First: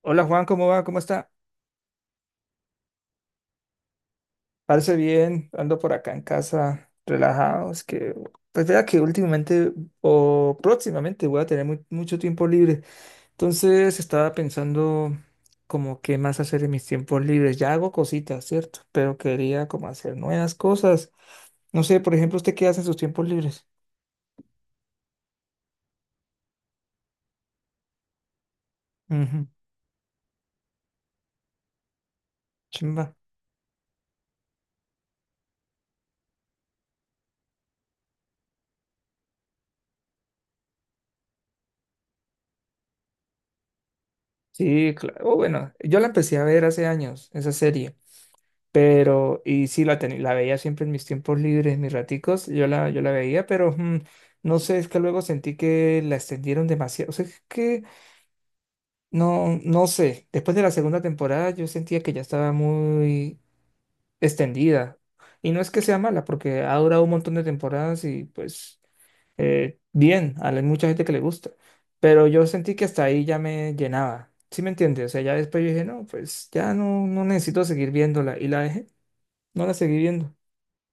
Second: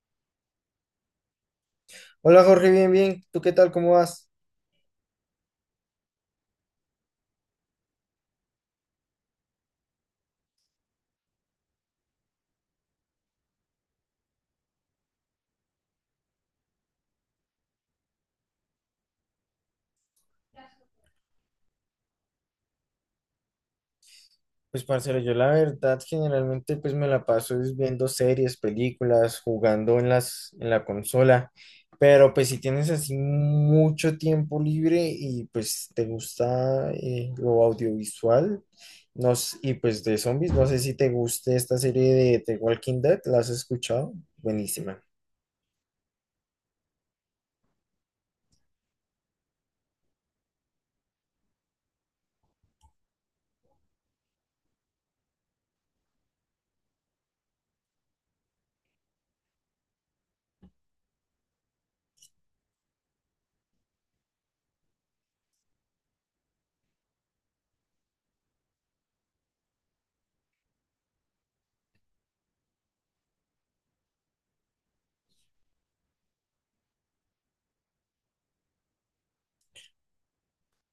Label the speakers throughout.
Speaker 1: Hola Juan, ¿cómo va? ¿Cómo está?
Speaker 2: Hola Jorge, bien, bien. ¿Tú qué tal? ¿Cómo vas?
Speaker 1: Parece bien, ando por acá en casa, relajados, que pues vea que últimamente o próximamente voy a tener mucho tiempo libre. Entonces estaba pensando como qué más hacer en mis tiempos libres. Ya hago cositas, ¿cierto? Pero quería como hacer nuevas cosas. No sé, por ejemplo, ¿usted qué hace en sus tiempos libres?
Speaker 2: Pues parcero, yo la verdad generalmente pues me la paso es viendo series, películas,
Speaker 1: Ujú.
Speaker 2: jugando en las en la consola, pero pues si tienes
Speaker 1: Chimba.
Speaker 2: así mucho tiempo libre y pues te gusta lo audiovisual, no s- y pues de zombies, no sé si te guste esta serie de The Walking Dead, ¿la has escuchado?
Speaker 1: Sí,
Speaker 2: Buenísima.
Speaker 1: claro. Oh, bueno, yo la empecé a ver hace años, esa serie. Pero, y sí, la veía siempre en mis tiempos libres, en mis raticos, yo la veía, pero no sé, es que luego sentí que la extendieron demasiado. O sea, es que no sé, después de la segunda temporada yo sentía que ya estaba muy extendida. Y no es que sea mala, porque ha durado un montón de temporadas y pues bien, hay mucha gente que le gusta. Pero yo sentí que hasta ahí ya me llenaba. ¿Sí me entiendes? O sea, ya después yo dije, no, pues ya no, no necesito seguir viéndola. Y la dejé, no la seguí viendo.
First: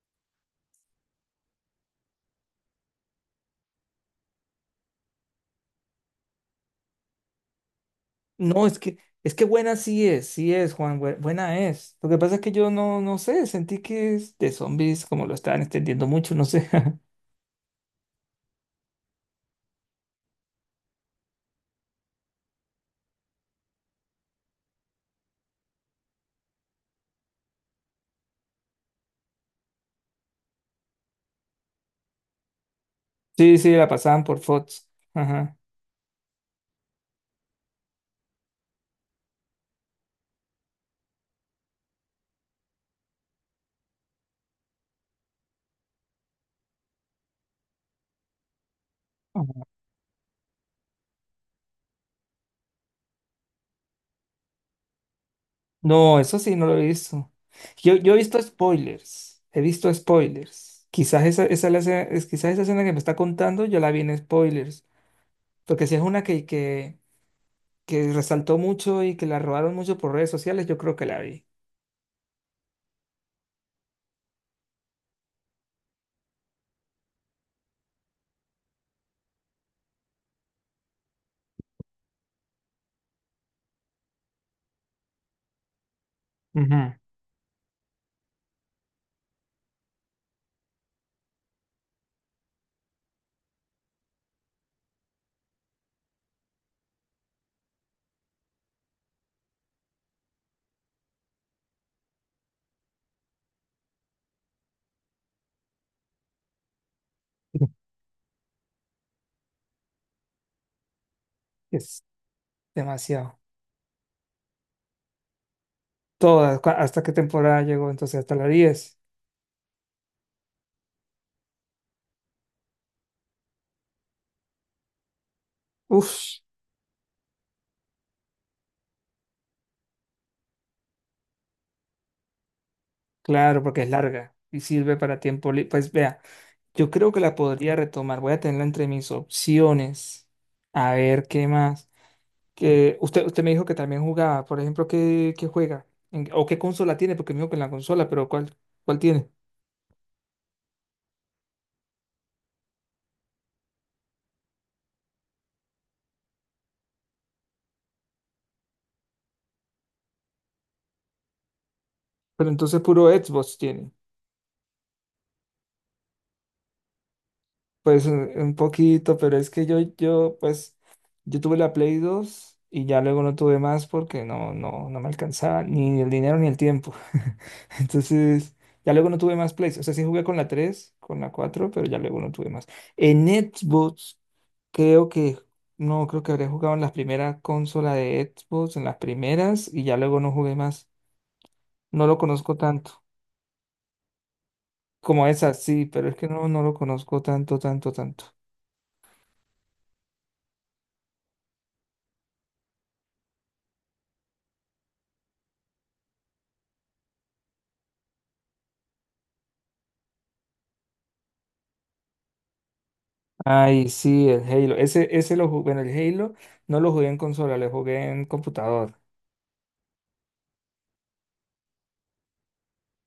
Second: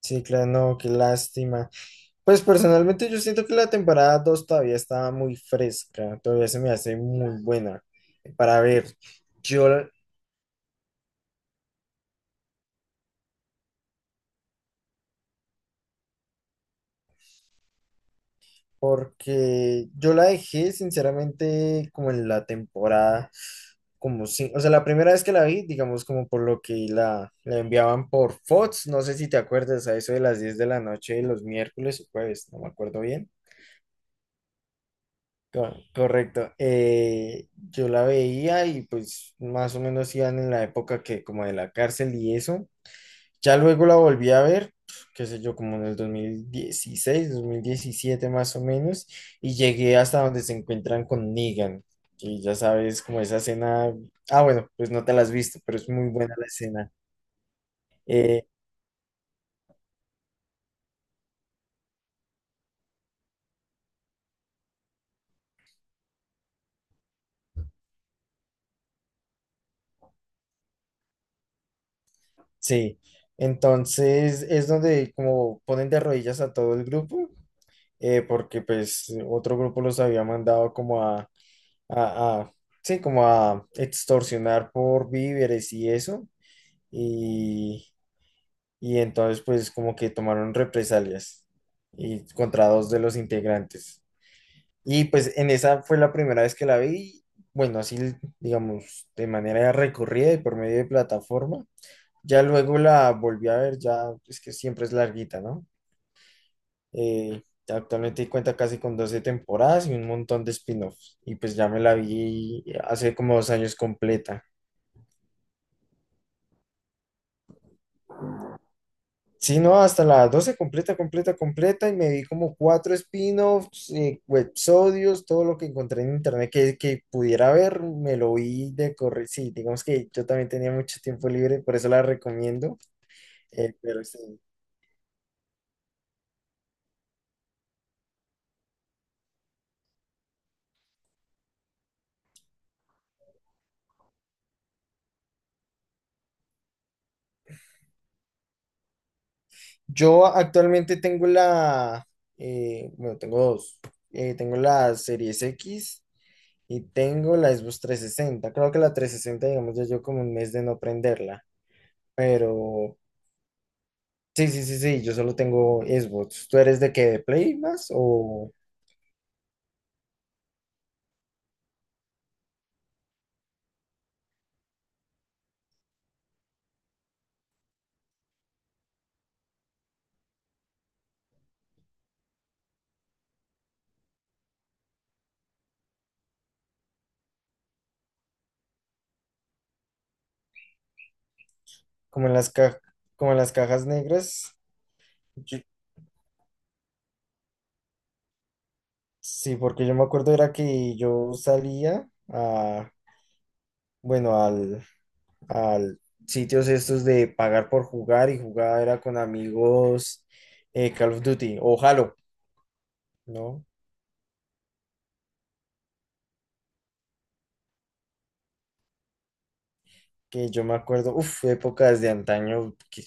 Speaker 2: Sí, claro, no, qué lástima. Pues personalmente yo siento que la temporada 2 todavía está muy fresca, todavía se me hace muy buena para
Speaker 1: No, es
Speaker 2: ver.
Speaker 1: que, es que
Speaker 2: Yo,
Speaker 1: buena
Speaker 2: la-
Speaker 1: sí es, Juan, buena es. Lo que pasa es que yo no, no sé, sentí que es de zombies, como lo estaban extendiendo mucho, no sé.
Speaker 2: porque yo la dejé sinceramente como en la temporada, como si, o sea, la primera vez que la vi, digamos como por lo que la enviaban por Fox, no sé si te acuerdas a eso de las 10 de la noche de los miércoles o jueves, no me acuerdo bien.
Speaker 1: Sí, sí, la pasaban por Fox. Ajá.
Speaker 2: Correcto. Yo la veía y pues más o menos iban en la época que como de la cárcel y eso. Ya luego la volví a ver, qué sé yo, como en el 2016, 2017 más o menos, y
Speaker 1: Ajá.
Speaker 2: llegué hasta donde se encuentran con Negan, que ya sabes, como esa escena, ah, bueno, pues no te la has visto, pero es muy
Speaker 1: No,
Speaker 2: buena
Speaker 1: eso
Speaker 2: la
Speaker 1: sí, no lo he
Speaker 2: escena.
Speaker 1: visto. Yo he visto
Speaker 2: Eh,
Speaker 1: spoilers, he visto spoilers. Quizás quizás esa escena que me está contando yo la vi en spoilers, porque si es una que resaltó mucho y que la robaron mucho por redes sociales, yo creo que la vi.
Speaker 2: sí, entonces es donde como ponen de rodillas a todo el grupo, porque pues otro grupo los había mandado como a, sí, como a extorsionar por víveres y eso.
Speaker 1: Ujú.
Speaker 2: Y, y entonces pues como que tomaron represalias y contra dos de los integrantes. Y pues en esa fue la primera vez que la vi, bueno, así digamos, de manera recorrida y por medio de plataforma. Ya luego la volví a ver, ya es que siempre es larguita, ¿no? Eh, Actualmente cuenta casi con 12 temporadas y un montón de spin-offs. Y pues ya me la
Speaker 1: Es
Speaker 2: vi hace como
Speaker 1: demasiado.
Speaker 2: 2 años completa.
Speaker 1: ¿Hasta qué temporada llegó? Entonces, hasta la diez.
Speaker 2: Sí, no, hasta la 12 completa, completa, completa, y me vi como cuatro spin-offs, websodios, todo lo que encontré en
Speaker 1: Uf,
Speaker 2: internet que pudiera ver, me lo vi de correr. Sí, digamos que yo también tenía mucho tiempo libre, por eso la recomiendo.
Speaker 1: claro, porque es
Speaker 2: Pero sí.
Speaker 1: larga y sirve para tiempo libre. Pues vea, yo creo que la podría retomar. Voy a tenerla entre mis opciones. A ver, ¿qué más? Que usted me dijo que también jugaba. Por ejemplo, qué juega? ¿O qué consola tiene? Porque me dijo que en la consola, pero ¿cuál, cuál tiene?
Speaker 2: Yo actualmente bueno, tengo dos. Tengo la Series X y tengo la Xbox 360. Creo que la 360, digamos, ya yo como un mes de no prenderla.
Speaker 1: Pero entonces
Speaker 2: Pero.
Speaker 1: puro Xbox tiene.
Speaker 2: Sí, sí, sí, sí, yo solo tengo Xbox. ¿Tú eres de qué? ¿De Play más?
Speaker 1: Pues un
Speaker 2: ¿O
Speaker 1: poquito, pero es que pues, yo tuve la Play 2 y ya luego no tuve más porque no me alcanzaba ni el dinero ni el tiempo. Entonces, ya luego no tuve más Plays. O sea, sí jugué con la 3 con la 4 pero ya luego no tuve más. En Xbox, creo que, no, creo que habría jugado en la primera consola de Xbox, en las primeras, y ya luego no jugué más. No lo
Speaker 2: como en
Speaker 1: conozco tanto.
Speaker 2: como en las cajas negras?
Speaker 1: Como esa,
Speaker 2: Yo-
Speaker 1: sí, pero es que no, no lo conozco tanto, tanto, tanto.
Speaker 2: sí, porque yo me acuerdo era que yo salía a, bueno, al sitios estos de pagar por jugar y jugar era con amigos Call of Duty o Halo, ¿no?
Speaker 1: Ay, sí, el Halo. Ese lo jugué, bueno, el Halo no lo jugué en consola, lo jugué en computador.
Speaker 2: Que yo me acuerdo, uff, épocas de antaño, que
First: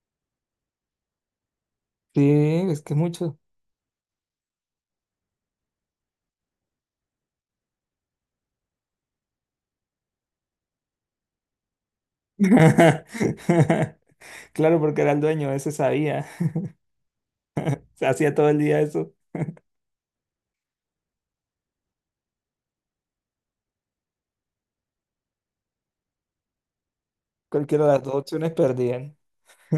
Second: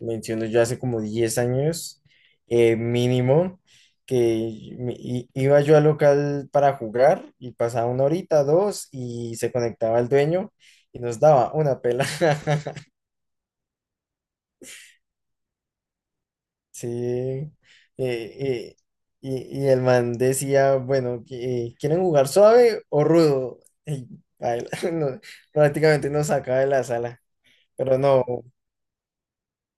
Speaker 2: menciono yo hace como 10 años
Speaker 1: Sí, es que mucho.
Speaker 2: mínimo, que iba yo al local para jugar y pasaba una horita, dos, y se conectaba el dueño y nos daba una pela.
Speaker 1: Claro, porque era el dueño, ese sabía.
Speaker 2: Sí,
Speaker 1: Se hacía todo el
Speaker 2: eh,
Speaker 1: día eso.
Speaker 2: y el man decía, bueno, que, ¿quieren jugar suave o rudo? Y a él, no, prácticamente nos sacaba de la sala,
Speaker 1: Cualquiera de
Speaker 2: pero
Speaker 1: las dos
Speaker 2: no.
Speaker 1: opciones perdían.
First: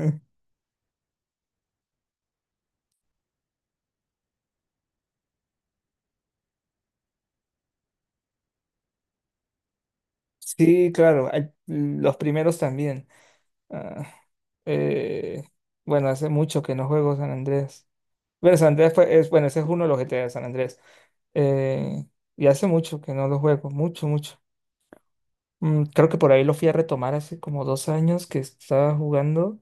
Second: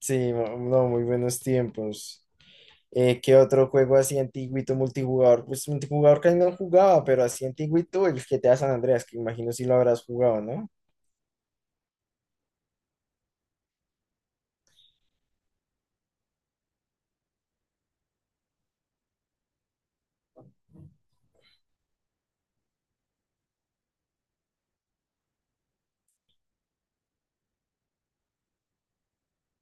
Speaker 2: Sí, no, no, muy buenos tiempos. ¿Qué otro juego así antiguito multijugador? Pues multijugador casi no jugaba, pero así antiguito el GTA San Andreas, que imagino si lo habrás jugado, ¿no?
Speaker 1: Sí, claro, hay- los primeros también. Ah, eh, bueno, hace mucho que no juego San Andrés. Pero es, bueno, ese es uno de los GTA de San Andrés. Eh, y hace mucho que no lo juego, mucho, mucho. Creo que por ahí lo fui a retomar hace como 2 años que estaba jugando,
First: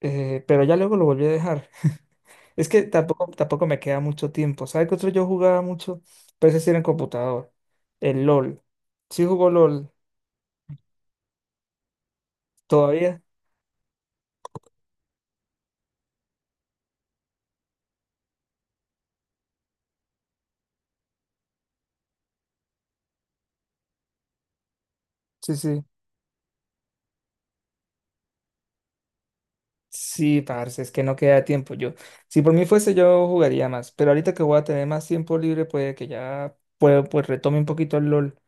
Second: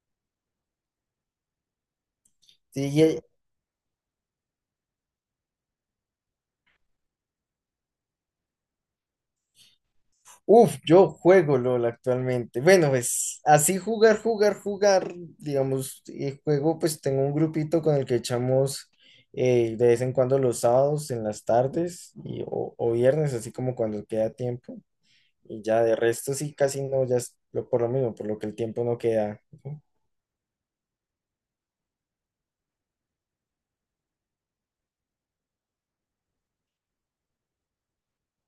Speaker 1: pero ya luego lo volví a dejar. Es que
Speaker 2: Sí,
Speaker 1: tampoco, tampoco me queda mucho tiempo. ¿Sabes qué otro yo jugaba mucho? Pero ese sí era en computador. El LOL. Sí jugó LOL.
Speaker 2: uf, yo juego LOL actualmente. Bueno,
Speaker 1: ¿Todavía?
Speaker 2: pues así jugar, jugar, jugar, digamos, juego, pues tengo un grupito con el que echamos de vez en cuando los sábados en las tardes y, o viernes, así como cuando queda tiempo.
Speaker 1: Sí,
Speaker 2: Y ya
Speaker 1: sí.
Speaker 2: de resto sí, casi no, ya es por lo mismo, por lo que el tiempo no queda. Ujú.
Speaker 1: Sí, parce, es que no queda tiempo. Yo, si por mí fuese, yo jugaría más. Pero ahorita que voy a tener más tiempo libre, puede que ya puedo, pues retome un poquito el LOL.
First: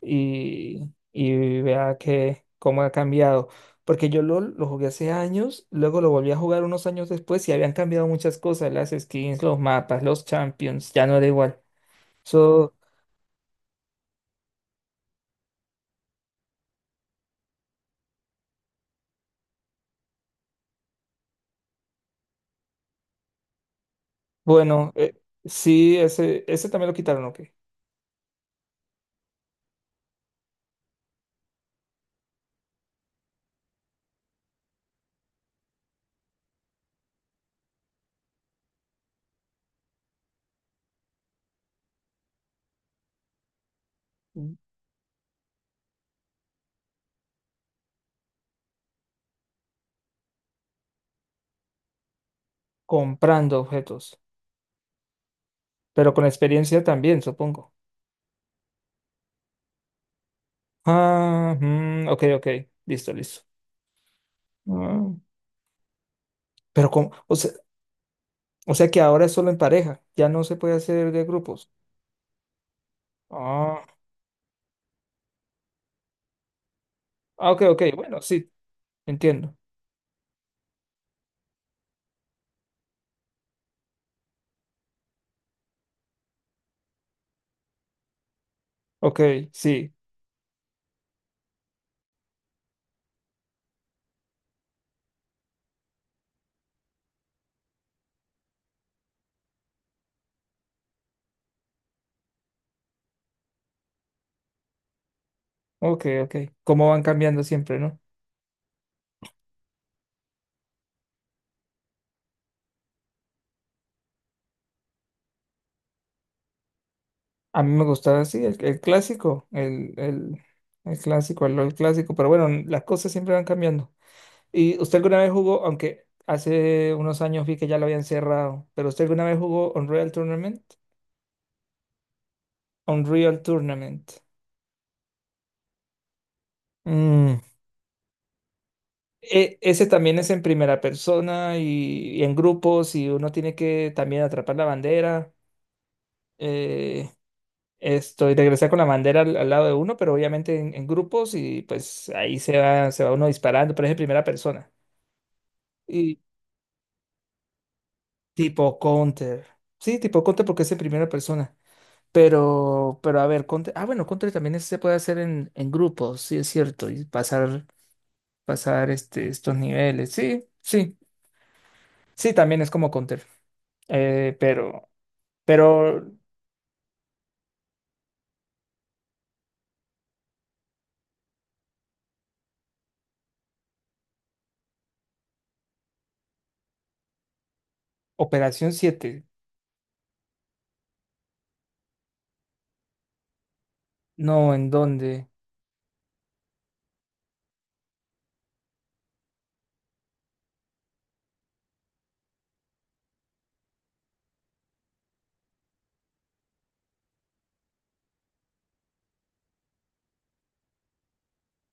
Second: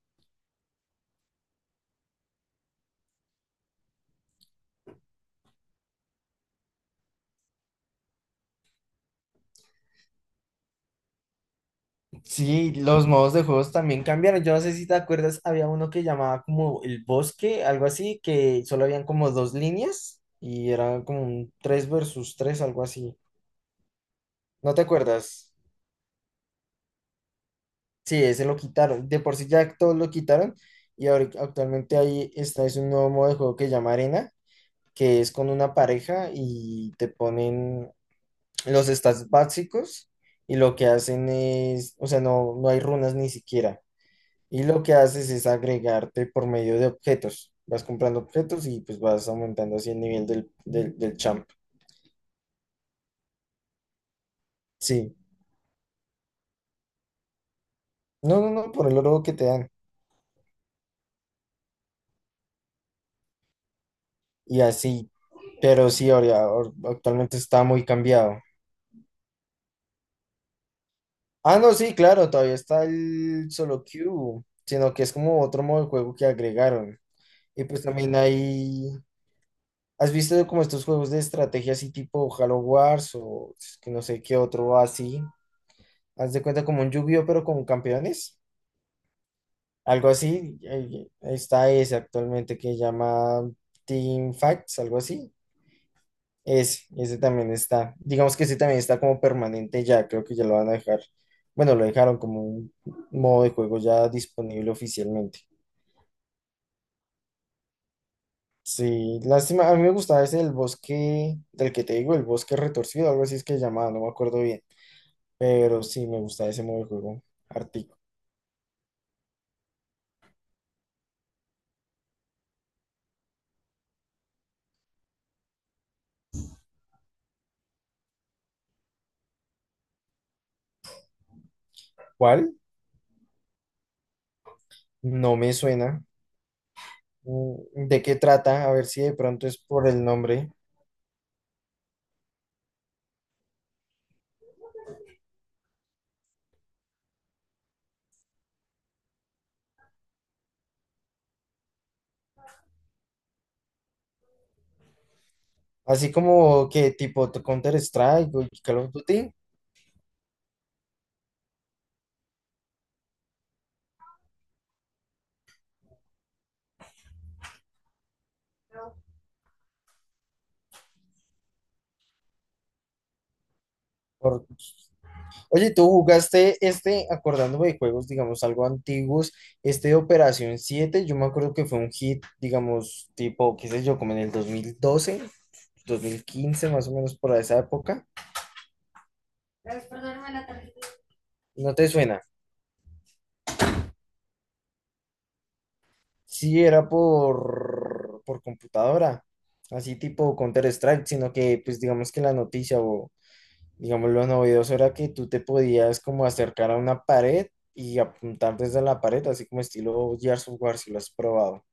Speaker 1: Y y vea que cómo ha cambiado. Porque yo LOL lo jugué hace años, luego lo volví a jugar unos años después y habían cambiado muchas cosas, las skins, los mapas, los champions, ya no era igual.
Speaker 2: Sí,
Speaker 1: So,
Speaker 2: los modos de juegos también cambiaron. Yo no sé si te acuerdas, había uno que llamaba como el bosque, algo así, que solo habían como dos líneas y era como un 3 versus 3 algo así. ¿No te
Speaker 1: bueno,
Speaker 2: acuerdas?
Speaker 1: sí, ese también lo quitaron, ok.
Speaker 2: Sí, ese lo quitaron. De por sí ya todos lo quitaron y ahora actualmente ahí está, es un nuevo modo de juego que llama Arena, que es con una pareja y te ponen los stats básicos y lo que hacen es, o sea, no, no hay runas ni siquiera.
Speaker 1: Mm,
Speaker 2: Y lo que haces es agregarte por medio de objetos. Vas comprando objetos y pues vas aumentando así el nivel del champ.
Speaker 1: comprando objetos,
Speaker 2: Sí.
Speaker 1: pero con experiencia también, supongo.
Speaker 2: No, no, no, por el oro que te dan.
Speaker 1: Ah, mm, ok, ok, listo, listo.
Speaker 2: Y así.
Speaker 1: Ah,
Speaker 2: Pero sí, ahora,
Speaker 1: pero con,
Speaker 2: actualmente está muy cambiado.
Speaker 1: o sea que ahora es solo en pareja, ya no se puede hacer de
Speaker 2: Ah,
Speaker 1: grupos.
Speaker 2: no, sí, claro, todavía está el solo
Speaker 1: Ah.
Speaker 2: queue, sino que es como otro modo de juego que agregaron.
Speaker 1: Ah, ok,
Speaker 2: Y
Speaker 1: ok,
Speaker 2: pues también
Speaker 1: bueno, sí,
Speaker 2: hay.
Speaker 1: entiendo.
Speaker 2: ¿Has visto como estos juegos de estrategia así tipo Halo Wars o es que no sé qué otro así? Haz de cuenta como un Yu-Gi-Oh pero con campeones.
Speaker 1: Ok, sí,
Speaker 2: Algo así. Está ese actualmente que llama Team Facts, algo así. Ese también está. Digamos que ese también está como permanente ya. Creo que ya lo van a dejar. Bueno, lo dejaron como un modo de juego ya disponible oficialmente.
Speaker 1: ok, ok. Cómo van cambiando siempre, ¿no?
Speaker 2: Sí, lástima. A mí me gustaba ese del bosque, del que te digo, el bosque retorcido, algo así es que llamaba, no me acuerdo bien. Pero sí, me gusta ese modo de juego.
Speaker 1: A mí me
Speaker 2: Artico.
Speaker 1: gustaba así, el clásico, el clásico, el LOL clásico, pero bueno, las cosas siempre van cambiando. ¿Y usted alguna vez jugó, aunque hace unos años vi que ya lo habían cerrado, pero usted alguna vez jugó Unreal Tournament?
Speaker 2: ¿Cuál?
Speaker 1: Unreal Tournament.
Speaker 2: No me suena.
Speaker 1: Mm,
Speaker 2: ¿De qué trata? A ver si de pronto es
Speaker 1: ese
Speaker 2: por el
Speaker 1: también es en
Speaker 2: nombre.
Speaker 1: primera persona y en grupos y uno tiene que también atrapar la bandera. eh, y regresar con la bandera al lado de uno, pero obviamente en grupos y pues ahí se va uno disparando, pero es en primera persona.
Speaker 2: Así
Speaker 1: Y
Speaker 2: como que tipo Counter-Strike o
Speaker 1: tipo
Speaker 2: Call of Duty.
Speaker 1: Counter. Sí, tipo Counter porque es en primera persona. Pero a ver, Counter. Ah, bueno, Counter también se puede hacer en grupos, sí, es cierto. Pasar estos niveles. Sí, sí. Sí, también es como Counter. Eh,
Speaker 2: Por-
Speaker 1: pero,
Speaker 2: Oye, ¿tú
Speaker 1: pero
Speaker 2: jugaste este, acordándome de juegos, digamos, algo antiguos, este de Operación siete? Yo me acuerdo que fue un hit, digamos, tipo, qué sé yo, como en el dos mil doce 2015 más o menos por esa época.
Speaker 1: Operación 7.
Speaker 2: ¿No te suena?
Speaker 1: No, ¿en dónde?
Speaker 2: Sí, era por computadora, así tipo Counter-Strike, sino que pues digamos que la noticia o digamos lo novedoso era que tú te podías como acercar a una pared y apuntar desde la pared, así como estilo Gears of War, si lo has probado.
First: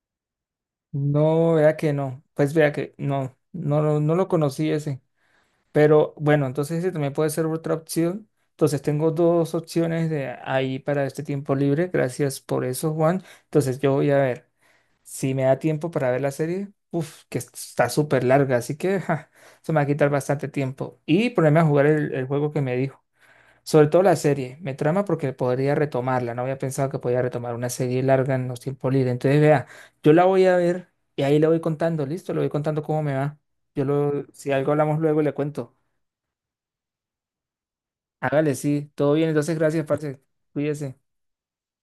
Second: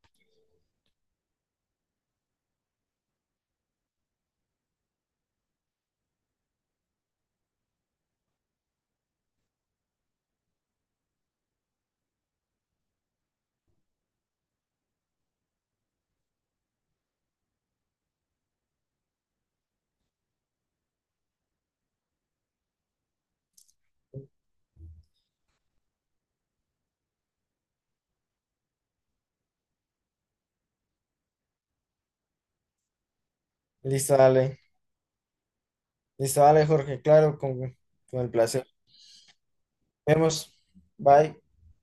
Speaker 1: No, vea que no. Pues vea que no lo conocí ese. Pero bueno, entonces ese también puede ser otra opción. Entonces tengo 2 opciones de ahí para este tiempo libre. Gracias por eso, Juan. Entonces yo voy a ver si me da tiempo para ver la serie. Uf, que está súper larga, así que ja, se me va a quitar bastante tiempo. Y ponerme a jugar el juego que me dijo. Sobre todo la serie, me trama porque podría retomarla, no había pensado que podía retomar una serie larga en los tiempos libres. Entonces, vea, yo la voy a ver y ahí le voy contando, listo, le voy contando cómo me va. Yo
Speaker 2: Listo,
Speaker 1: lo, si
Speaker 2: dale.
Speaker 1: algo hablamos luego, le cuento.
Speaker 2: Listo, dale, Jorge, claro, con el
Speaker 1: Hágale,
Speaker 2: placer.
Speaker 1: sí, todo bien, entonces gracias, parce,
Speaker 2: Vemos.
Speaker 1: cuídese.
Speaker 2: Bye.